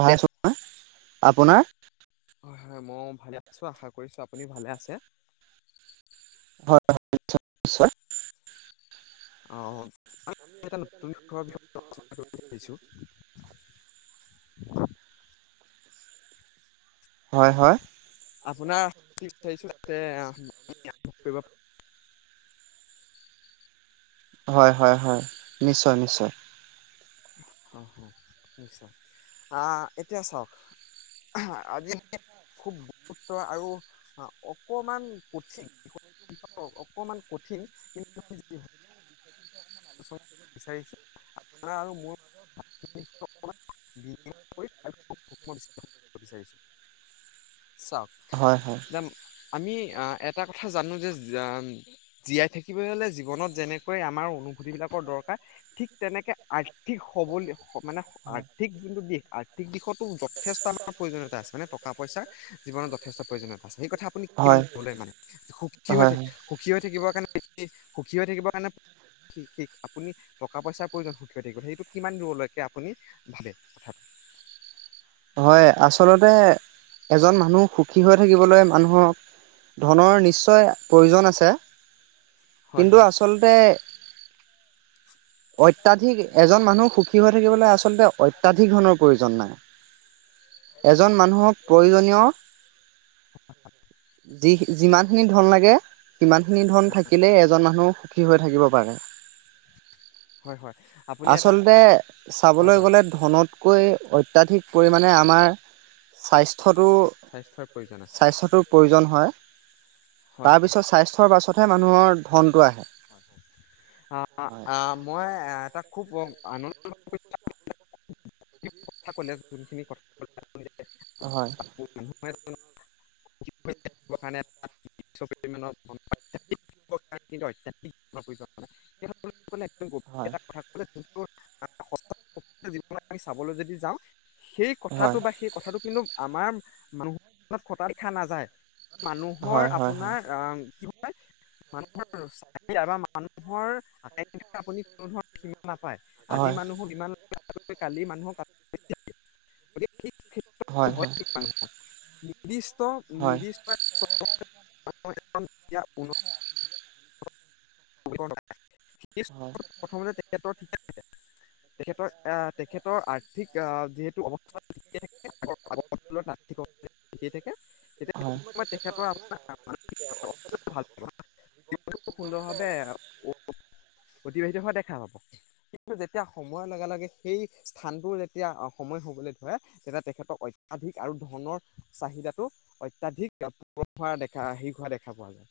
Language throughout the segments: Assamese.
পাইছো, আপোনাৰ হয় হয় মই ভালে আছো আশা কৰিছো আপুনি ভালে আছে হয় হয় নিশ্চয় নিশ্চয় অ এটা নতুনৰ বিষয়ে আলোচনা কৰিব বিচাৰিছোঁ হয় হয় আপোনাৰ ন্মতি বিচাৰিছো যাতে [unintelligible] কৰিব হয় হয় হয় নিশ্চয় নিশ্চয় অহ নিশ্চয় আহ এতিয়া চাওক আজি খুব বহুৰুত আৰু অকমান কঠিন অকমান কঠিন কিন্তু [unintelligible] বিচাৰিছো আমাৰ আৰু [unintelligible] চাওক হয় হয় আমি আহ এটা কথা জানো যে জীয়াই থাকিব হলে জীৱনত যেনেকৈ আমাৰ অনুভূতি বিলাকৰ দৰকাৰ ঠিক তেনেকে আৰ্থিক সবলে মানে আৰ্থিক যোনটো দিশ আৰ্থিক দিশতো যথেষ্ট আমাৰ প্ৰয়োজনীয়তা আছে মানে টকা পইচাৰ জীৱনত যথেষ্ট প্ৰয়োজনীয়তা আছে সেই কথা আপুনি হয় কিমানবলৈ মানে সুখী হৈ হয় থাক সুখী হৈ থাকিবৰ কাৰণে কি সুখী হৈ থাকিব কাৰণে শিক আপুনি টকা পইচাৰ প্ৰয়োজন সুখী হৈ থাকিব সেই কিমান দূৰ লৈকে আপুনি ভাবে কথাটো হয় আচলতে এজন মানুহ সুখী হৈ থাকিবলৈ মানুহক ধনৰ নিশ্চয় প্ৰয়োজন আছে হয় কিন্তু হয় আচলতে অত্যাধিক এজন মানুহ সুখী হৈ থাকিবলৈ আচলতে অত্যাধিক ধনৰ প্ৰয়োজন নাই এজন মানুহক প্ৰয়োজনীয় যি যিমান খিনি ধন লাগে ইমানখিনি ধন থাকিলে এজন মানুহ সুখী হৈ থাকিব পাৰে। হয় হয় আপুনি এটা অ, আচলতে হয় চাবলৈ হয় গ'লে ধনতকৈ অত তাত হি পৰিমাণে আমাৰ স্বাস্থ্যটো স্বাস্থ্যৰ প্ৰয়োজন আছে স্বাস্থ্যটোৰ প্ৰয়োজন হয় হয় হয় তাৰপিছত স্বাস্থ্যৰ পাছতহে মানুহৰ ফোনটো আহ অ অ মই এটা খুব আনন্দ [unintelligible] হয় [unintelligible] [unintelligible] একদম গভীৰ হয়, এটা কথা কলে [unintelligible] আমি চাবলৈ যদি যাওঁ সেই কথাটো হয়, বা সেই কথাটো কিন্তু আমাৰ মানুহৰ [unintelligible] দেখা নাযায় মানুহৰ হয়, হয়, হয়, আপোনাৰ হয়, আ কি [inaudible] [inaudible] নাপায় আজি মানুহো ইমান কালি মানুহৰ [unintelligible] হয় হয় [unintelligible] নিৰ্দিষ্ট হয়, নিৰ্দিষ্ট [inaudible] [inaudible] [inaudible] [unintelligible] প্ৰথমতে হয়, [unintelligible] তেখেতৰ আহ তেখেতৰ আৰ্থিক আহ যিহেতু অৱস্থা [unintelligible] [unintelligible] আপোনাৰ থাকে মানসিক তেতিয়া অৱস্থাটো তেখেতৰ ভাল ভাল পাব বা সুন্দৰভাৱে অতিবাহিত হোৱা দেখা পাব কিন্তু যেতিয়া সময়ৰ লগে লগে সেই স্থানটো যেতিয়া সময় হবলৈ ধৰে তেতিয়া তেখেতক অত্যাধিক আৰু ধনৰ চাহিদাটো অত্যাধিক পূৰণ হোৱা দেখা হেৰি হোৱা দেখা পোৱা যায়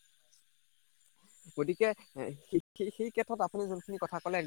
গতিকে এ সেই ক্ষেত্ৰত আপুনি যোনখিনি কথা ক'লে একদম